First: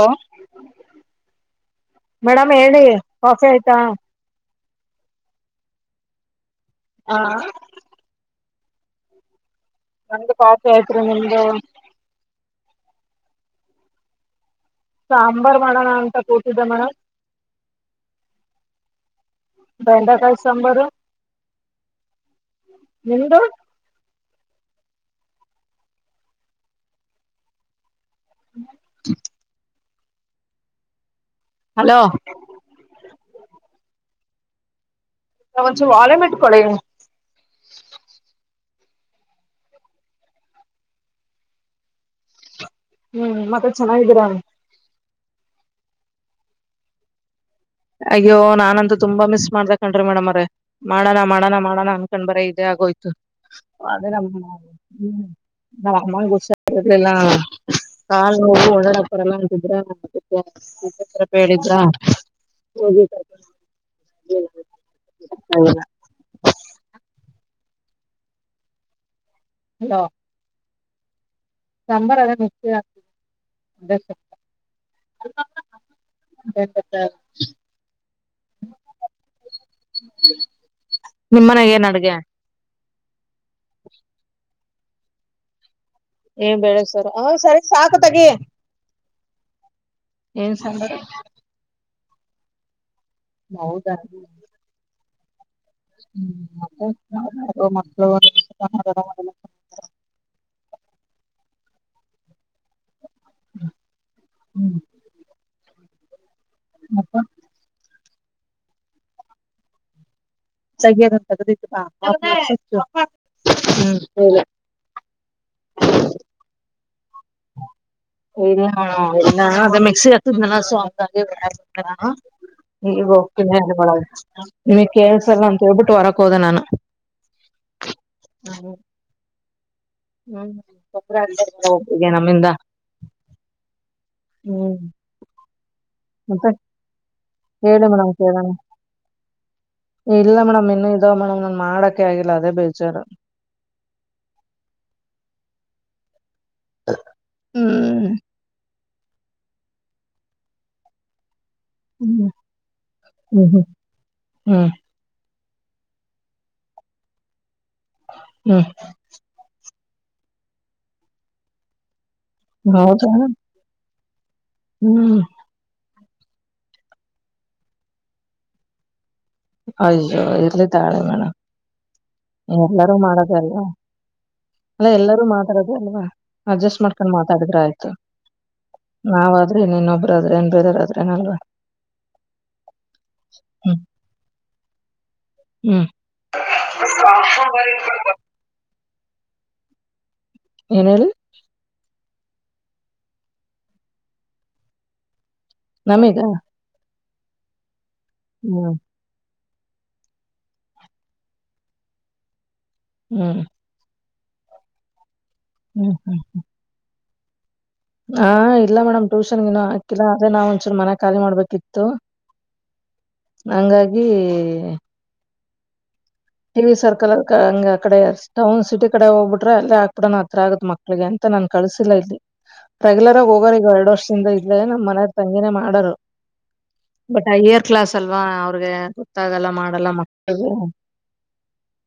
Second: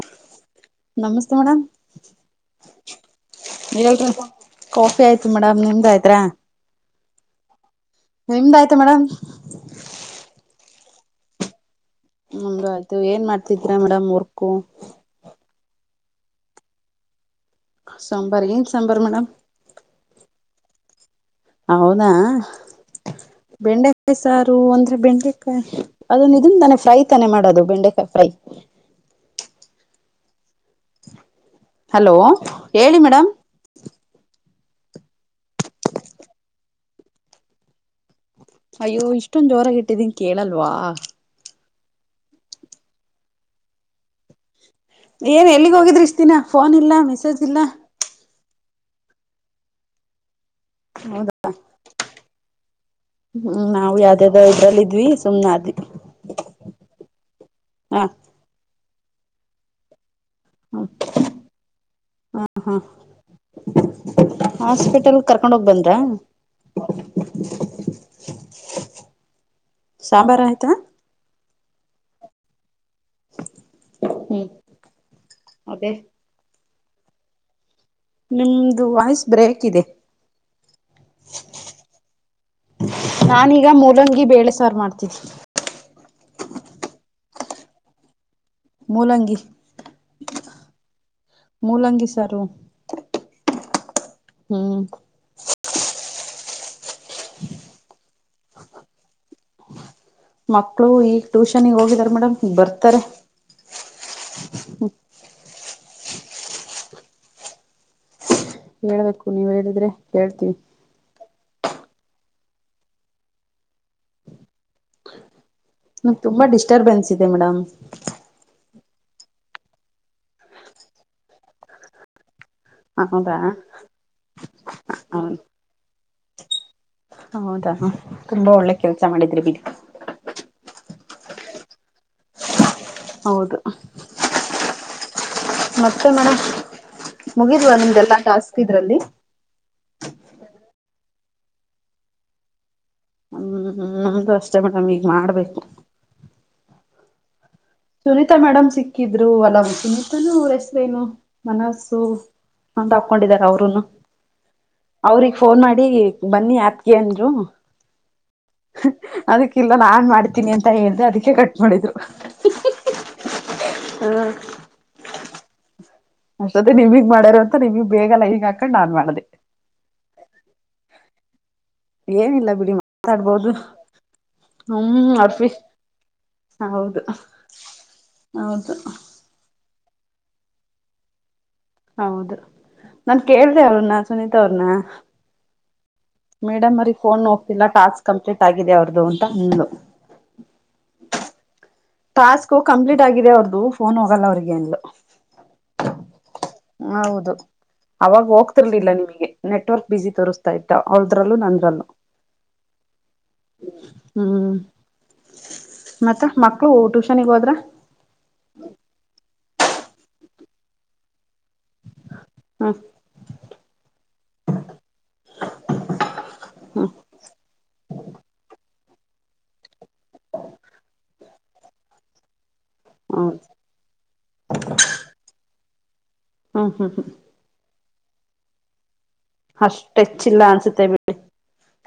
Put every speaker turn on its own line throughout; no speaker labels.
Hello
ನಮಸ್ತಾರ.
Madam ಹೇಳಿ coffee ಆಯ್ತಾ
[unintelligible] ಕಾಫಿ ಆಯ್ತು ಮೇಡಮ್ ನಿಮ್ದ್ ಆಯ್ತ್ತ್ರಾ?
ಹಾ.
ನಿಮ್ದ ಆಯ್ತ ಮೇಡಮ್.
ನಮ್ಡ ಕಾಫಿ ಆಯ್ತೀರಿ ನಿಮ್ದು?
ನಮ್ದು ಆಯ್ತು ಏನ್ ಮಾಡ್ತಿದೀರಾ ಮೇಡಮ್ ವರ್ಕು.
ಸಾಂಬಾರ್ ಮಾಡೋಣ ಅಂತ ಕೂತಿದ್ದೆ ಮೇಡಂ.
ಸಾಂಬಾರ್ ಏನ್ ಸಾಂಬಾರು ಮೇಡಮ್.
ಬೆಂಡೆಕಾಯಿ ಸಾಂಬಾರು.
ಹೌದಾ
ನಿಮ್ದು
ಬೆಂಡೆ ಸಾರು ಅಂದ್ರೆ ಬೆಂಡೆಕಾಯಿ ಅದನ್ನ ಇದನ್ ತಾನೆ ಫ್ರೈ ತಾನೆ ಮಾಡೋದು ಬೆಂಡೆಕಾಯಿ. ಫ್ರೈ
[inaudible]
ಹಲೋ ಹೇಳಿ ಮೇಡಮ್.
ಒಂದ ಚೂ ಆಲಿ ಮೊಟ್ಟ ಕೊಡಿ.
ಅಯ್ಯೋ ಇಷ್ಟೊಂದ ಜೋರಾಗಿ ಇಟ್ಟಿದೀನ್ ಕೇಳಲ್ವಾ.
ಹ್ಮ್ ಮತ್ತೆ ಚೆನ್ನಾಗಿದ್ದೀರ
ಏನ್ ಎಲ್ಲಿಗ್ ಹೋಗಿದ್ರಿ ಎಷ್ಟುದಿನ ಫೋನ್ ಇಲ್ಲ ಮೆಸೇಜ್ ಇಲ್ಲ
ಅಯ್ಯೋ ನಾನಂತೂ ತುಂಬಾ ಮಿಸ್ ಮಾಡ್ ಕಣ್ರಿ ಮೇಡಮ್ ಅವ್ರ ಮಾಡೋಣ
ಹೌದಾ
ಮಾಡಣ ಮಾಡೋಣ ಬರೀ ಇದೆ ಆಗೋಯ್ತು
ಹ್ಮ್ ನಾವು ಯಾವ್ದ್ಯದಾವ ಇದ್ರಲ್ಲ ಇದ್ವಿ ಸುಮ್ನ ಆದ್ವಿ
ನಮ್ಮ ಅಮ್ಮನಿಗೆ ಹುಷಾರ್ ಇರ್ಲಿಲ್ಲ
ಹ
ಕಾಲು ನೋವು ಹೊಡಾಡೋಕೆ [unintelligible] ಹೇಳಿದ್ರ
ಹಾ
ಹೋಗಿ ಕರ್ಕೊಂಡ್ ಬಂದ್ವಿ.
ಹಾಸ್ಪಿಟಲ್ ಕರ್ಕೊಂಡ ಹೋಗ್ ಬಂದ್ರಾ
ಹಲೋ
ಸಾಂಬಾರ್ ಆಯ್ತಾ
ಸಾಂಬಾರ್ ಅದೇ ಮಿಕ್ಸ್ ಗೆ
ಹ್ಮ್ ಅದೇ
[inaudible]
ನಿಮ್ದು ವಾಯ್ಸ್ ಬ್ರೇಕ್ ಇದೆ
ನಿಮ್ಮ ಮನೆಗೆ ಏನ್ ಅಡ್ಗೆ
ನಾನೀಗ ಮೂಲಂಗಿ ಬೇಳೆ ಸಾರು ಮಾಡ್ತೀನಿ
ಏ ಬೇಳೆಸಾರು ಹ ಸರಿ ಸಾಕು ತೇಗಿ
ಮೂಲಂಗಿ
ಸಾಂಬಾರ್
ಮೂಲಂಗಿ ಸಾರು
ಹೌದಾ
ಹ್ಮ್.
[unintelligible]
ಮಕ್ಕಳು ಈಗ ಟ್ಯೂಷನ್ಗ್ ಹೋಗಿದಾರ ಮೇಡಮ್ ಬರ್ತಾರೆ.
ಹ್ಮ್. ಮತ್ತೆ.
ಹೇಳ್ಬೇಕು ನೀವ್ ಹೇಳಿದ್ರೆ ಕೇಳ್ತೀವಿ.
[unintelligible]
ನನ್ಗೆ ತುಂಬಾ ಡಿಸ್ಟರ್ಬೆನ್ಸ್ ಇದೆ ಮೇಡಮ್.
ಹಾ ಅ ಮಿಕ್ಸಿ ಹಚ್ಚುದ್ನಲ್ಲ ಈಗ
ಹೌದಾ
ಹೋಗ್ತೀನೊಳಗ ನಿಮಗ್
ಹೌದು
ಕೇಳ್ಸಲ್ಲ ಅಂತ ಹೇಳ್ಬಿಟ್ಟು ಹೊರಕ್ ಹೋದೆ ನಾನು.
ಹೌದಾ ತುಂಬಾ ಒಳ್ಳೆ ಕೆಲ್ಸ ಮಾಡಿದ್ರಿ ಬಿಡಿ.
ಹ್ಮ್ ಒಬ್ರಾದ್ಮೇಲೆ ಇನ ಒಬ್ರು ನಮ್ಮಿಂದ.
ಹೌದು.
ಹ್ಮ್.
ಮತ್ತೆ ಮೇಡಮ್ ಮುಗಿದ್ವಾ
ಹೇಳಿ ಮೇಡಮ್
ನಿಮ್ದಲ್ಲಾ
ಕೇಳಣ
ಟಾಸ್ಕ್ ಇದ್ರಲ್ಲಿ.
ಇಲ್ಲ ಮೇಡಮ್ ಇನ್ನುೂ ಇದಾವ ಮೇಡಮ್ ನನ್ ಮಾಡಕೆ ಆಗಿಲ್ಲ ಅದೇ ಬೇಜಾರು.
ಹ್ಮ್ ನಮ್ದು ಅಷ್ಟೇ ಮಡಮ್ ಈಗ್ ಮಾಡ್ಬೇಕು
[inaudible]
ಸುನೀತಾ ಮೇಡಮ್ ಸಿಕ್ಕಿದ್ರು ಅಲಾಮ ಸುನೀತಾನೂ ಅವ್ರ ಹೆಸರೇನು. ಮನಸ್ಸು
ಹ್ಮ್
ಅಂತ ಹಾಕೊಂಡಿದಾರೆ
ಹ್ಮ್
ಅವರುನು
ಹ್ಮ್
ಅವ್ರಗ್. ಫೋನ್ ಮಾಡಿ ಬನ್ನಿ ಅಪ್ ಗೆ ಅಂದ್ರು
ಹ್ಮ್
ಅದಕ್ಕೆ ಇಲ್ಲಿ. ಎಲ್ಲ ನಾನ್ ಮಾಡ್ತೀನಿ ಅಂತ ಹೇಳ್ದೆ ಅದಕ್ಕೆ ಕಟ್ ಮಾಡಿದ್ರು
ಹೌದ
ಹ.
ಹ್ಮ್
ಅಷ್ಟೊತ್ತೇ ನಿಮಗ್ ಮಾಡ್ಯರೋ ಅಂತ ನಿಮಗ್ ಬೇಗಲ್ಲ ಈಗ ಹಾಕಂಡ್ ನಾನ್ ಮಾಡ್ದೆ.
ಅಯ್ಯೋ ಇಲ್ಲಿ ತಕಳಿ ಮೇಡಮ್
ಏನಿಲ್ಲ ಬಿಡಿ
ಎಲ್ಲಾರೂ ಮಾಡೋದೆ
ಮಾತಾಡ್ಬೋದು
ಅಲ್ವಾ ಅಲ್ಲ
ಹ್ಮ್
ಎಲ್ಲರೂ
ಅರ್ಫಿ
ಮಾತಾಡದು ಅಲ್ವಾ ಅಡ್ಜಸ್ಟ್
ಹೌದು
ಮಾಡ್ಕೊಂಡ್ ಮಾತಾಡಿದ್ರೆ ಆಯ್ತು.
ಹೌದು
ನಾವಾದ್ರೆ ಇನ್ನೊಬ್ಬ್ರಾದ್ರೆ ಬೇರೆವರು ಆದ್ರೆ ಏನು ಅಲ್ವಾ
ಹೌದು ನನ್ ಕೇಳ್ದ
ಹ್ಮ್
ಅವನ್ನ ಸುನೀತಾ ಅವ್ರನ್ನ.
ಹ್ಮ್.
ಮೇಡಮ್ ಅವರಿಗೆ ಫೋನ್ ಹೋಗ್ತಿಲ್ಲಾ ಟಾಸ್ಕ್ ಕಂಪ್ಲೀಟ್ ಆಗಿದೆ ಅವ್ರದು ಅಂತ ಅಂದ್ಲು.
ಏನ್ ಹೇಳಿ
ಟಾಸ್ಕ್ ಕಂಪ್ಲೀಟ್ ಆಗಿದೆ ಅವ್ರದುು ಫೋನ್ ಹೋಗಲ್ಲ ಅವ್ರಿಗೆ ಅಂದ್ಲು
ನಮೀಗ.
ಹೌದು ಅವಾಗ
ಹ್ಮ್
ಹೋಗ್ತಿರ್ಲಿಲ್ಲ ನಿಮಗೆ. ನೆಟ್ವರ್ಕ್ ಬಿಸಿ ತೋರಿಸ್ತಾ ಇಟ್ಟ ಅವಳದ್ರಲ್ಲೂ ನಂದ್ರಲ್ಲೂ.
ಹ್ಮ್.
ಹ್ಮ್
ಹ್ಮ್
ಮತ್ತ ಮಕ್ಕಳು ಟುಶನ್ ಗೆ ಹೋದ್ರ.
ಹಾ ಇಲ್ಲ ಮೇಡಮ್ ಟ್ಯೂಷನ್ಗ ಹಾಕಿಲ್ಲ ಅ್ರೆ ನಾ್ ಒಂದಚೂ ಮನೆ ಖಾಲಿ ಮಾಡ್ಬೇಕು
ಹ್ಮ್
ಕಿತ್ತುಹಂಗಾಗಿ. ಹವಿ
ಹ್ಮ್
ಸರ್ಕಲ್ ಅ ಹಂಗ ಅ ಕಡೆ ಟೌನ್ ಸಿಟಿ. ಈ ಕಡೆ ಹೋಗ್ಬಿಟ್ರೆ ಅಲ್ಲ ಹ ಆಕ್ಬಿಡಣ ಆ ಹತ್ರ ಆಗತ್ ಮಕ್ಳಿಗೆ ಅಂತ ನನ್ ಕಳ್ಸಿಲ್ಲ ಇಲ್ಲಿ. ರೆಗ್ಯುಲರ್ ಆಗಿ
ಹೌದು
ಹೋಗರ್ ಈಗ ಎರಡು ವರ್ಷದಿಂದ ಇದಲೇ ನಮ್ ಮನಾರ್ ತಂಗಿನೇ ಮಾಡರು.
ಹಾ ಹಾ ಹಾ.
ಕ್ಲಾಸ್ ಅಲ್ವಾ ಅವ್ರಿಗೆ ಗೊತ್ತಾಗಲ್ಲ ಮಾಡಲ್ಲ
ಅಷ್ಟ
ಮಕ್ಕಳ.
ಹೆಚ್ಚಿಲ್ಲ ಅನ್ಸುತ್ತೆ ಬಿಡಿ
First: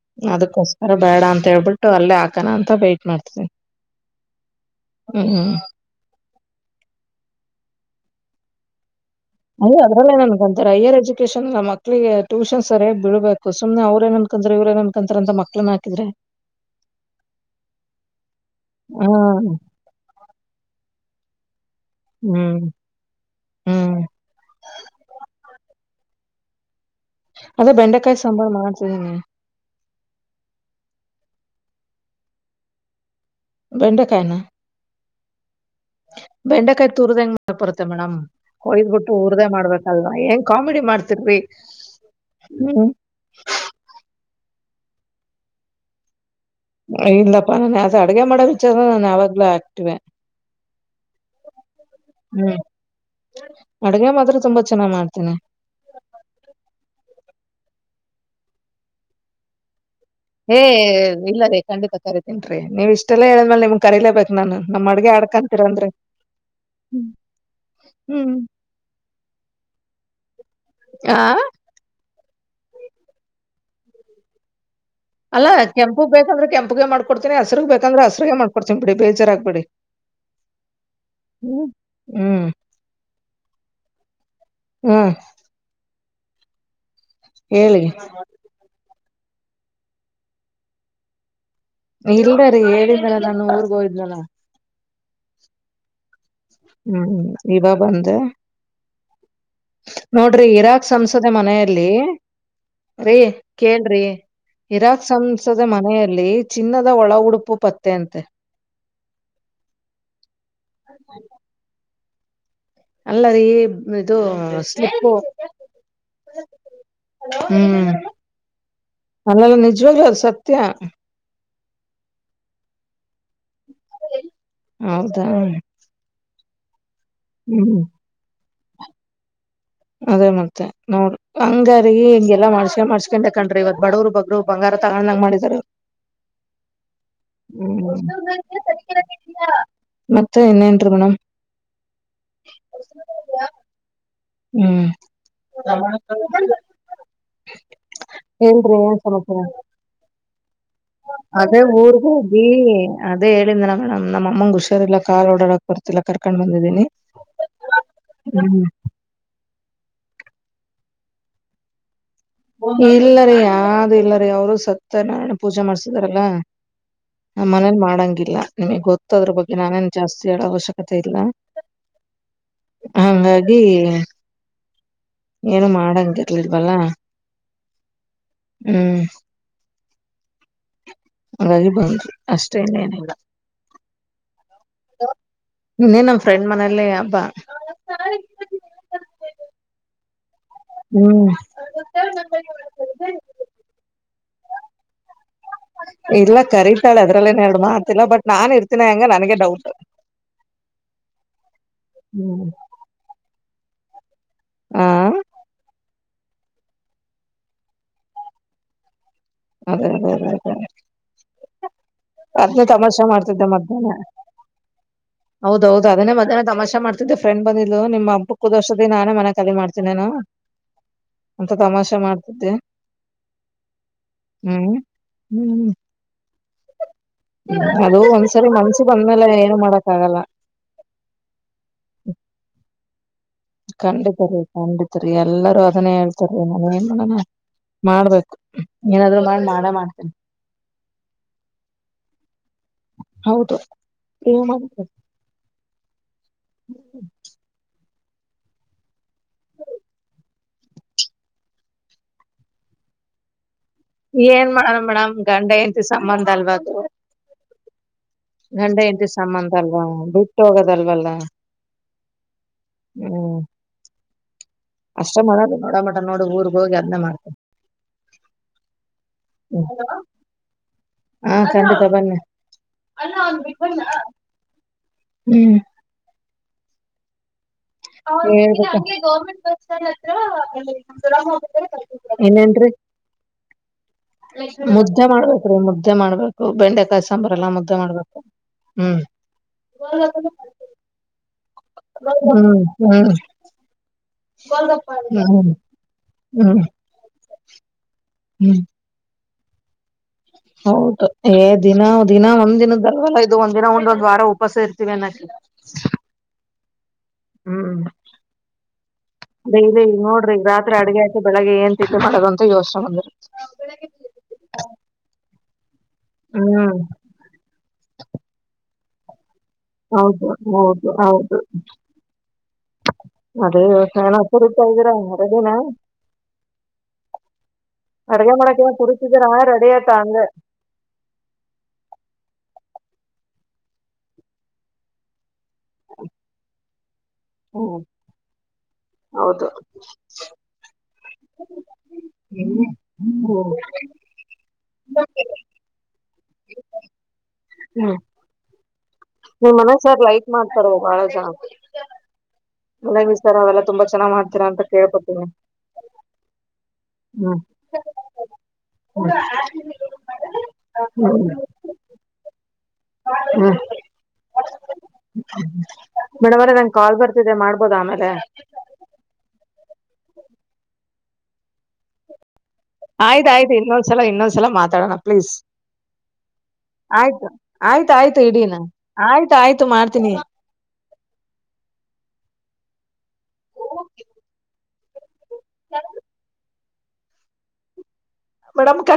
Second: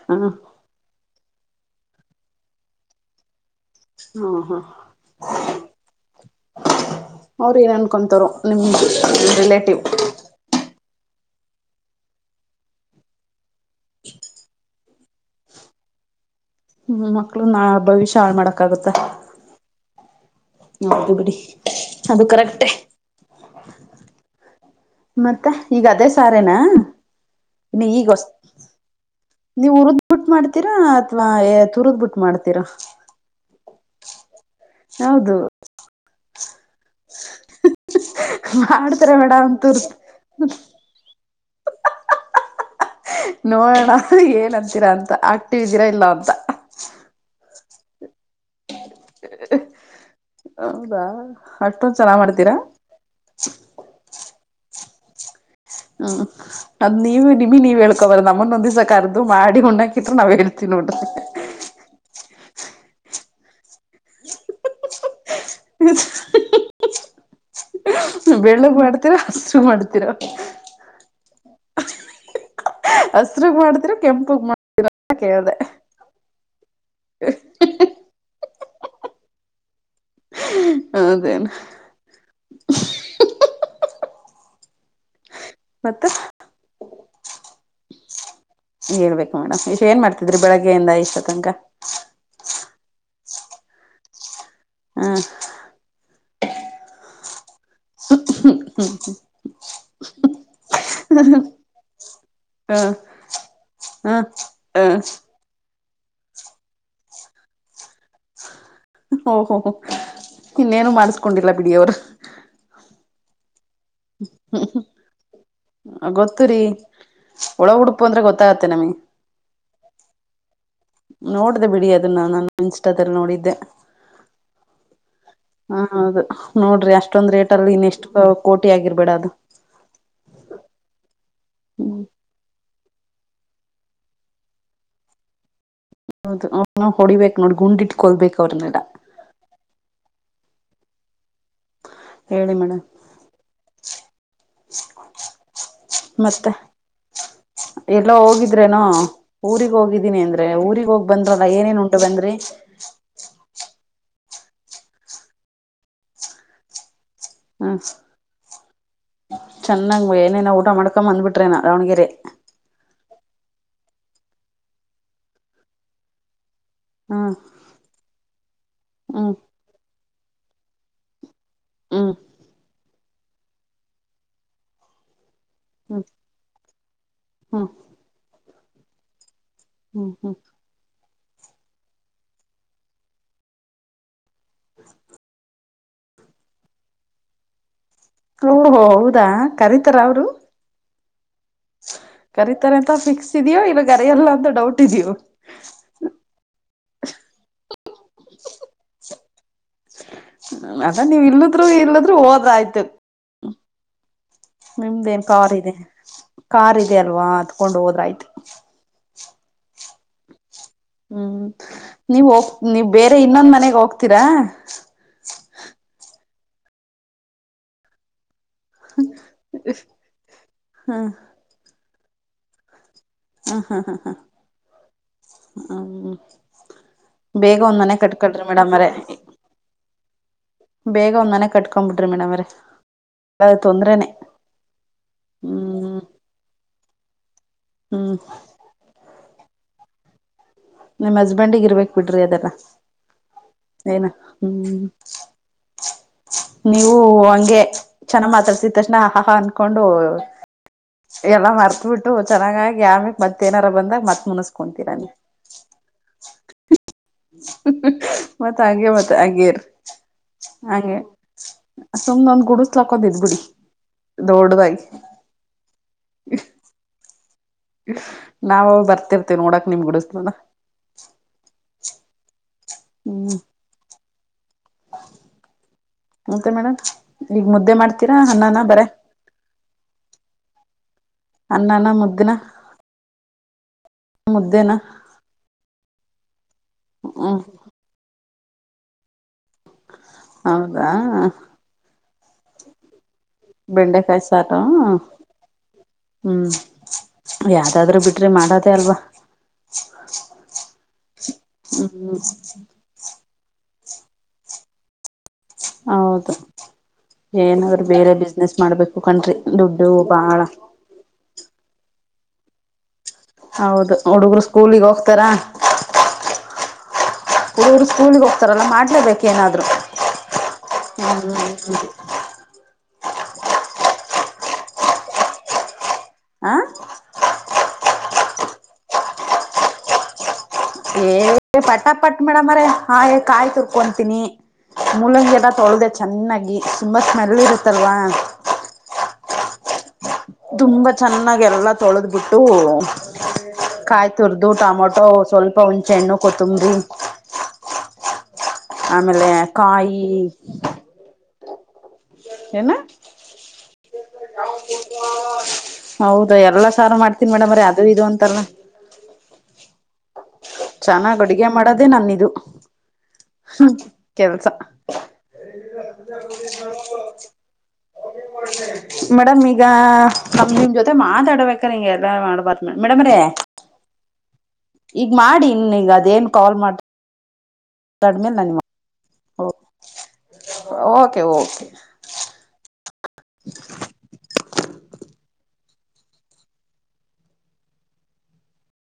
ಹ ಹ್ಮ
ಅದಕೋಸ್ಕರ ಬೇಡ ಅಂತ ಹೇಳ್ಬಿಟ್ಟು ಅಲ್ಲೇ ಹಾಕಣ ಅಂತ ಬೈಟ್ ಮಾಡ್ತೀನಿ
ಹಾ ಹಾ ಅವ್ರ ಏನನ್ ಕೊಂತರೋ ನಿಮ್ದಗೆ
ಅಯ ಅದ್ರಲ್ಲೇ ನನ್ ಕಂತಾರೆ ಅಯ್ಯ ರಜೆ ಕೇಶನ್ ನ ಮಕ್ಳಿಗೆ ಟ್ಯೂಷನ್ ಸರಿ ಬ ಬಿಳ್ಬೇಕುಮ್ನೆ ಅವ್ರೇನ್ಕಂತ್ರ ಇವ್ರ ೇನ್ಕಂತ ಅಂತಕ್ನ್ ಹಾಕಿದ್ರೆ
ಹ್ಮ ಮಕ್ಳು ನ ಭವಿಷ್ಯ ಹಾಳ ಮಾಡಕ್ಗತ್ತ
ಹ
ದು ಬಿಡಿ ಅದು
ಹ್ಮ್
ಕರೆಕ್ಟೇ
ಹ್ಮ್
ಮತ್ತೆ ಈಗ ಅದೇ ಸಾರನಾ
ಅದೇ ಬೆಂಡೆಕಾಯಿ ಸಾಂಬಾರು ಮಾಡ್ತಿದೀನಿ
ನೀವು್ ಉರದ್ ಬಿಟ್ಟ ಮಾಡ್ತೀರಾ ಅಥವಾ ತುರ್ದ್ ಬಿಟ್ಟ ಮಾಡ್ತೀರಾ
ಬೆಂಡೆ ಕಾಯನಾ
ಹೌದು
ಬೆಂಡೆಕಾಯಿ ತುರ್ದ ಹೆಂಗ್ ಮಾಡ್ ಬರುತ್ತೆ ಮೇಡಮ್ ಹೊಯ್ದ್
ಮಾಡ್ತಾರ
ಬಿಟ್ಟು ಉರ್ದೇ
ಮೇಡಮ್ ತುರ್
ಮಾಡ್ಬೇಕಲ್ವಾ ಹೆಂಗ್ ಕಾಮಿಡಿ ಮಾಡ್ತಿರ್ ೇ
ನೋಡೋಣ ಏನ್ ಅಂತೀರಾ ಅಂತ ಆಕ್ಟಿವ್್ದೀರಾ ಇಲ್ಲ ಅಂತ
ಇಲ್ಲಪ್ಪಾ ನಾನ ಅದ ಅಡ್ಗೆ ಮಾಡಬೇಕ ಚ ನು ಯಾವಾಗ್ಲೂ ಆಕ್ತಿವೆ
ಹೌದಾ ಅಷ್ಟೊಂದ್ ಚೆನ್ನಾಗ್ ಮಾಡ್ತೀರಾ
ಹ್ಮ್ ಅಡಗೆ ಮಾತ್ರ ತುಂಬಾ ಚೆನ್ನಾಗ್ ಮಾಡ್ತೇನೆ
ಹ್ಮ್ ಅದ್ ನೀವ ನಿಮಿ ನೀವ್ ಹೇಳ್ಕೊಬರ್ರ ನಮ್ಮನ್ನೊಂದಿ್ಸಕ ಅರ್ದು ಮಾಡಿ ಹಣ್ಣಾಕ
ಹೇ ಇಲ್ಲ ರೇ ಖಂಡಿತ ಕರೆೀತೀನ ೀ ನೀವು ಇಷ್ಟೆಲ್ಲ ಹೇಳ್ಮೇ ನಿಮ್ ಕರೀೇಬೇಕಕ್ ನು ನಮ್ ಅಡ್ಗೆ ಆಡ್ಕೊಂಡನ್
ಹ
ಹ್ಮ್
ಬೆಳ್ಳಗ್ ಮಾಡ್ತೀರಾ ಹಸರು ಮಾಡ್ತೀರಾ
ಆಾ
ಹಸ್ರಗ್ ಮಾಡ್ತಿರ ಕೆಂಪಗ ಮಾಡ
ಅಲ್ಲ ಕೆಂಪಗ್ ಬೇಕಂದ್ರೆ ಕೆಪಗೆ ಮಾಡ್ೊಡ್ತಿನಿ ಹಸರುಗ್ ಬೇಕಂದ್ರೆ ಹಸರುಗೆ ಮಾಡ್ತಿ ಕೊಡ್ತನ್ ಬಿಿಡಿ ಬೇಜಾರಾಗಗ್ಬೇಡಿ
ಹೌದೇನು
ಹ್ಮ ಹ್ಮ್ ಹ್ಮ್
ಮತ್ತೆ
ಹೇಳಿ
ಹೇಳ್ಬೇಕು ಮೇಡಮ್ ಇಷ್ಟ ಏನ್ ಮಾಡ್ತಿದ್ರಿ ಬೆಳಗ್ಗೆಿಂದ ಇಷ್ಟು ತನಕ
ಇಲ್ದ ರೀ ಹೇಳಿದರ ನಾನು ಊರ್ಗ ಹೋಿದ್ನಲ್ಲ
ಹ್ಮ್
ಹ್ಮ್ ಇವ ಬಂದ
ಹ
ನೋಡ್ರಿ ಇರಾಕ್ ಸಂಸದೆ ಮನೆಯಲ್ಲಿ
ಹ್ಮ್
ೀ ಕೇೇಳ್ರಿ
ಹ್ಮ್ ಹ್ಮ್
ಇರಾಕ್ ಸಂಸದ ಮನ ಮನೆಯಲ್ಲಿ ಚಿನ್ನದ ಒಳ ಉಡುಪು ಪತ್ತೆ ಅಂತೆ
ಓಹೋ ಇನ್ನೇನು ಮಾಡಸ್ಕೊಂಡಿಲ್ಲ ಬಿಡಿಯವರು.
ಅಲ್ಲ ರೀ ಇದು ಸ್ಲಿಪ್ಪು.
ಗೊತ್ತುರಿ ಒಳ
ಹ್ಮ್
ಉುಡುಪು ಅಂದ್ರೆ ಗೊತ್ತಾಗತ್ತೆ ನಮಗೆ.
ನಿಚ್ವಾಗ್ಲು ಅದ್ ಸತ್ಯ.
ನೋಡ್ದೆ ಬಿಡಿ ಅದನ್ನ ನಾನು ಇನ್ಸ್ಟ್ ನೋಡಿದ್ದೆ
ಹೌದಾ
ಹ ಹೌದು ನೋಡ್ರಿ ಅಷ್ಟೇ. ಇಷ್ಟೊಂದು ರೇಟ್ ಅಲ್ಲಿ
ಹ್ಮ್
ಇನ್ನ ಎಷ್ಟು ಕೋಟಿ ಆಗಿರ್ಬೇಡ ಅದು.
ಅದೇ ಮತ್ತೆ ನೋಡ್ರಿ ಹಂಗಾರೀ ಹಿಂಗೆಲ್ಲ ಮಾಡ್ಸ್ಕ ಮಾಡ್ಸ್ಕೊಂಡಂಡೆ ಕಣ್ರಿ ಇವತ್ ಬಡವರು ಬಗ್ರು ಬಂಗಾರ. ತಗಂಗ ಮಾಡಿದರೆ.
ಹೌದು ಅವ್ರನ್ನ ಹೊಡಿಬೇಕಕ್ ನೋಡಿ ಗುಂಡಿಟ್ಕೊಳ್ಬೇಕು ಅವ್ರನ್ನೆಲ್ಲ
[inaudible] ಮತ್ತೆ ಇನ್ ಏನ್ರಿ ಮೇಡಮ್.
ಹೇಳಿ ಮೇಡಮ್.
ಹ್ಮ್
ಮತ್ತೆ ಎಲ್ಲ
ಹೇಳ್ರಿ
ಹೋಗಿದ್ರೇನೋ
ಏನ್ ಸಮಾಚಾರ
ಊರಿಗ್ ಹೋಗಿದ್ದೀನಿ ಅಂದ್ರೆ ಊರಿಗ ಹೋಗ್ ಬಂದ್ರಲ್ಲ
ಅದೇ
ಏನೇನು ಉಂ
ಹೋಗಿ ಅದೇ ಹೇಳಿದ್ನಲ್ಲ ಮೇಡಮ್ ನಮ್ಮ ಅಮ್ಮಂಗ ಹುಷಾರಿಲ್ಲ ಕಾಲ್ ಓಡಾಡಕ್ ಬರ್ತಿಲ್ಲ ಕರ್ಕೊಂಡ್ ಬಂದಿದ್ದೀನಿ.
ಹ್ಮ ಚೆನ್ನಾಗ್ ಏನೇನ ಊಟ ಮಾಡ್ಕೊ ಬಂದ್ಬಿಟ್ರೇನಾ ದಾವಣಗೆರೆ.
ಇಲ್ಲರಿ ಅ ಇಲ್ಲರಿ ಅವರು ಸತ್ಯನಾರಾಯಣ ಪೂಜೆ ಮಾಡ್ಸಿದಾರಲ್ಲ.
ಹ್ಮ್
ನ ಮನೇಲಿ ಮಾಡಂಗಿಲ್ಲ ನಿಮಗ್ ಗೊತ್ತದ್ರ
ಹ್ಮ್
ಬಗ್ಗೆ ನಾನೇನ್. ಜಾಸ್ತಿ ಹೇಳೊ ಅವಶ್ಯಕತೆ ಇಲ್ಲ
ಹ್ಮ್
ಹಂಗಾಗಿ. ಏನು ಮಾಡಂಗಿರ್ಲಿಲ್ವಲ್ಲ.
ಹ್ಮ
ಹ್ಮ್
ಹ್ಮ ಹ್ಮ್
ಹಾಗಾಗಿ ಬಂದರಿ ಅಷ್ಟೆ ಇನ್ ಏನಿಲ್ಲ. ಇನ್ನೇನ್ ನಮ್ಮ ಫ್ರೆಂಡ್ ಮನೆಲೆ ಹಬ್ಬಾ.
ಓಹೋ ಹೌದಾ ಕರೀತಾರ ಅವರು.
ಹ್ಮ್
ಕರೀತಾರೆ ಅಂತ ಫಿಕ್ಸ್ ಇದೆಯೋ ಇಲ್ಲ ಕರೆಯಲ್ಲ ಅಂತ ಡೌಟ್ ಇದೆಯೋ
ಇಲ್ಲ ಕರೀತಾಳೆ ಅದ್ರಲ್ಲೇನ್ ಹೇಳ ಮಾತಿಲ್ಲ ಬಟ್ ನಾನ್ ಇರ್ತೀನಿ ಹೆಂಗ ನನ್ಗೆ
ಅದ ನೀವ್ ಇಲ್ಲದ್ರು ಇಲ್ಲದ್ರು
ಹ್ಮ್
ಹೋದ್ರ್ ಆಯ್ತ್.
ಆ
ನಿಮ್ದೇನ್ ಕಾರ್ ಇದೆ ಕಾರ್ ಇದೆ ಅಲ್ವಾ ಅತ್ಕೊಂಡ್ ಹೋದ್ರ್ ಆಯ್ತು ಅಲ್ವಾ.
ಅದ ಅದ ಅದ ಅದೇ.
ಹ್ಮ್ ನೀವ್ ಹೋಗ್
ಅದ್ನೇ
ನೀವ್
ತಮಾಷೆ
ಬೇರೆ
ಮಾಡ್ತಿದ್ದೆ
ಇನ್ನೊಂದ್ ಮನೆಗ್
ಮಧ್ಯಾಹ್ನ
ಹೋಗ್ತೀರಾ.
ಹೌದೌದು ಅದುನೆ ಮಧ್ಯಾನ ತಮಾಷೆ ಮಾಡ್ತಿದ್ದೆ ಫ್ರೆಂಡ್ ಬಂದಿದ್ಲು ನಿಮ್ಮ ಹಬ್ಬ ಕುಕ್ಕುವರ್ಷದಿ ನಾನೇ ಮನೆ ಕಾಲ ಮಾಡ್ತಿನೆನೊ ಅಂತ ತಮಾಷೆ ಮಾಡ್ತಿದ್ದೆ.
ಹ್ಮ ಹಾ ಹಾ ಹಾ
ಹ್ಮ್
ಹ್ಮ
ಹ್ಮ ಅದು ಒಂದ್ಸರಿ ಮನ್ಸು ಬಂದ್ಮೇಲೆ ಏನು ಮಾಡಕ್ ಆಗಲ್ಲ.
ಬೇಗ ಒಂದ್ ಮನೆ ಕಟ್ಕೊ ಬಿಡ್ರಿ ಮೇಡಮ್ ಅವ್ರೆ.
ಖಂಡಿತ ರೀ ಖಂಡಿತರಿ ಎಲ್ಲರೂ ಅದನ್ನೇ
ಹ್ಮ್
ಹೇಳ್ತಾರೀ ನನ್ ಏನ್ ಮಾಡೋಣ.
ಹ್ಮ್
ಮಾಡ್ಬೇಕು ಏನಾದ್ರು ಮಾಡಿ ಮಾಡೆ ಮಾಡ್ತೇನಿ ‌.
ನಿಮ್ಮ್ ಹಸ್ಬೆಂಡಗ ಇರ್ಬೇಕಕ್ ಬಿಡ್ರಿ ಅದೆಲ್ಲ
ಹೌದು
ಏನ
ನೀವ್ ಮಾಡ್ಬೇಕು
ಹ್ಮ್. ನೀವು ಹಂಗೆ ಚೆನ್ನ ಮಾತಾಡ್ಸಿದ ತಕ್ಷಣ ಆ ಹಹಾ ಅನ್ಕೊಂಡು. ಎಲ್ಲಾ ಮರ್ತ್ಬಿಟ್ಟು ಚೆನ್ನಾಗಾಗಿ ಆಮಿಕ್ ಮತ್ತ ಏನ
ಏನ್ ಮಾಡನ ಮೇಡಮ್ ಗಂಡ ಹೆಂತ ಸಂಬಂಧ ಅಲ್ವದು.
ಮತ್ತೆ ಹಂಗೆ ಮತ್ತೆ ಅದು
ಸಂಬಂಧ ಅಲ್ವಾ ಬಿಟ್ಟು
ಹಂಗೆ.
ಹೋಗೋದಲ್ವಲ್ಲ
ಇನೊಂದ್ ಗುಡಸ್ಲಾಕೋಂಡ್ ಇದ್ ಬಿಡಿ.
ಹ್ಮ್ ಅಷ್ಟೇ ಮಾಡೋದು ನೋಡ ಮಟ ನೋಡು ಊರ್ಗ್ ಹೋಗಿ ಅದ್ನೆ ಮಾಡದು.
ನಾವ ಬರ್ತಿರ್ತೇವಿ
ಹ್ಮ್
ನೋಡಕ್ ನಿಮ್ ಗುಡಸ್ಲುನ ‌.
ಹಾ ಖಂಡಿತ ಬನ್ನಿ ಹ್ಮ್
ಮತ್ತೆ ಮೇಡಮ್ ಈ.
ಗರ್ಮೆಂಟ್ ಬಸ್ ಹತ್ರ.
ಅನ್ನನ ಮುದ್ದನ
ನನ್
ಮುದ್ದೇನ
ಮುದ್ದೆ ಮಾಡ್ಬೇಕ್ರೀ ಮುದ್ದೆ ಮಾಡ್ಬೇಕು ಬೆಂಡೆಕಾಯಿ ಸಾಂಬ್ರ
ಹ್ಮ್
ಎಲ್ಲಾ ಮುದ್ದೆ ಮಾಡ್ಬೇಕು ಹ್ಮ್
ಹೌದಾ
ಹ್ಮ್ ಹ್ಮ್
ಬೆಂಡೆ ಕಾಯಸಾರ
ಹ್ಮ್
ಹ್ಮ್ ಯಾವ್ದಾದ್ರು ಬಿಟ್ರಿ
ಹ್ಮ್
ಮಾಡದೇ ಅಲ್ವಾ
ಹೌದು ಏ ದಿನ
ಹ್ಮ್
ದಿನ ಒಂದ್ಿನದ ಒಂದಿನ ವಾರ ಉಪಾಸ ಇರ್ತೀವೆ ನ
ಹೌದು
ಹ್ಮ್
ಏನಾದ್ರು ಬೇರೆ ಬಿಸ್ನೆಸ್ ಮಾಡ್ಬೇಕು ಕಣ್ರಿ
ಅದೇ ಇಲ್ಲಿ
ದುಡ್ಡು
ಈಗ ನೋಡ್ರಿ
ಬಹಳ
ಈಗ ರಾತ್ರಿ ಅಡ್ಗೆ ಆಯ್ತು ಬೆಳಿಗ್ಗೆ ಏನ್ ಈ ಮಾಡದಂತ ಯೋಚನೆ ಬಂದ್ರೆ
ಹೌದು ಹುಡುಗರು ಸ್ಕೂಲಿಗೆ ಹೋಗ್ತಾರ
ಹ್ಮ್
ಇವರು ಸ್ಕೂಲ್ಿಗೆ ಹೋಗ್ತಾರಲ್ಲ ಮಾಡ್ಲೇಬೇಕು
ಹೌದು ಹೌದು ಹೌದು ಅದೇ ವ್ಯವಸಾಯನ ಕುರಿತಾ ಇದ್ದೀರಾ ರೆಡಿನ
ಹಾ
ಅಡಗ ಮಳಕ್ಕೆ ಪಡಸಿದ್ರ ರೆಡಿಯಾ ತ ಅಂಗ
ಏ ಪಟಾ ಪಟ್ ಮೇಡಮ್ರ ಹಾಗೇ ಕಾಯಿ ತುರ್ಕೊತೀನಿ ಮುಲಂಗಗೆ ಎಲ್ಲ ತೊಳದೆ ಚೆನ್ನಾಗಿ ತುಂಬಾ ಸ್ಮೆಲ್
ಹ್ಮ್
ಇರುತ್ತಲ್ವಾ
ಹೌದು
ತುಂಬಾ ಚೆನ್ನಾಗ ಎಲ್ಲ ತೊಳೆದ್ಬಿಟ್ಟು
ಹ್ಮ್
ಕಾಯ್ ತುರ್್ದು ಟೊಮೊಟೊ ಸ್ವಲ್ಪ ಹುಣಚೆ ಹಣ್ಣು ಕೊತ್ತಂಬರಿ
ಹ್ಮ್
ಆಮೇಲೆ
ನಿ್
ಕಾಯಿ
ಮನಸರ್ ಲೈಟ್ ಮಾಡ್ತಾರ ಬಹಳ ಜನ
ಏನ
ಅ್ಾರ ಅವೆಲ್ಲ ತುಂಬಾ ಚೆನ್ನಾಗ್ ಮಾಡ್ತೀರಾ ಅಂತ ಕೇಳ್ಪೊತೀನಿ
ಹೌದಾ ಎಲ್ಲ ಸಾರು ಮಾಡ್ತೀವಿ ಮೇಡಮ್್ರ ಅದು ಇದು ಅಂತಲ್ಲ ಚೆನ್ನಾಗ್ ಅಡುಗೆ ಮಾಡೋದೆೇ ನನ್ನಿದು ಹ ಕೆಲ್ಸ
ಮೇಡಮ್ ಅವ್ರೆ ನಂಗ್ ಕಾಲ್ ಬರ್ತಿದೆ ಮಾಡ್ಬೋದ ಆಮೇಲೆ
ಮೇಡಮ ಈಗ ನಮ್ ನಿಮ್ ಜೊತೆ ಮಾತಾಡ್ಬೇಕ ನಿಗೆ ಎಲ್ಲ ಮಾಡ್ಬಾರ
ಆಯ್ತಾಯಯ್ು ಇನ್ನೊಂದ್ಲ ಇನ್ನಂದ್ಲ ಮಾತ
ಈಗ ಮಾಡಿ ಇನ್ ಈಗ ಅದೇನ್ ಕಾಲ್ ಮಾಡ
ಆಯ್ತಾಯಯ್ತು ಇಡೀನಾ ಆಯ್ತ ಆಯ್ತು ಮಾಡ್ತೀನಿ
ಓಕೆ ಓಕೆ [inaudible]
ಯಾವ ಮೇಡಮ್ ಕ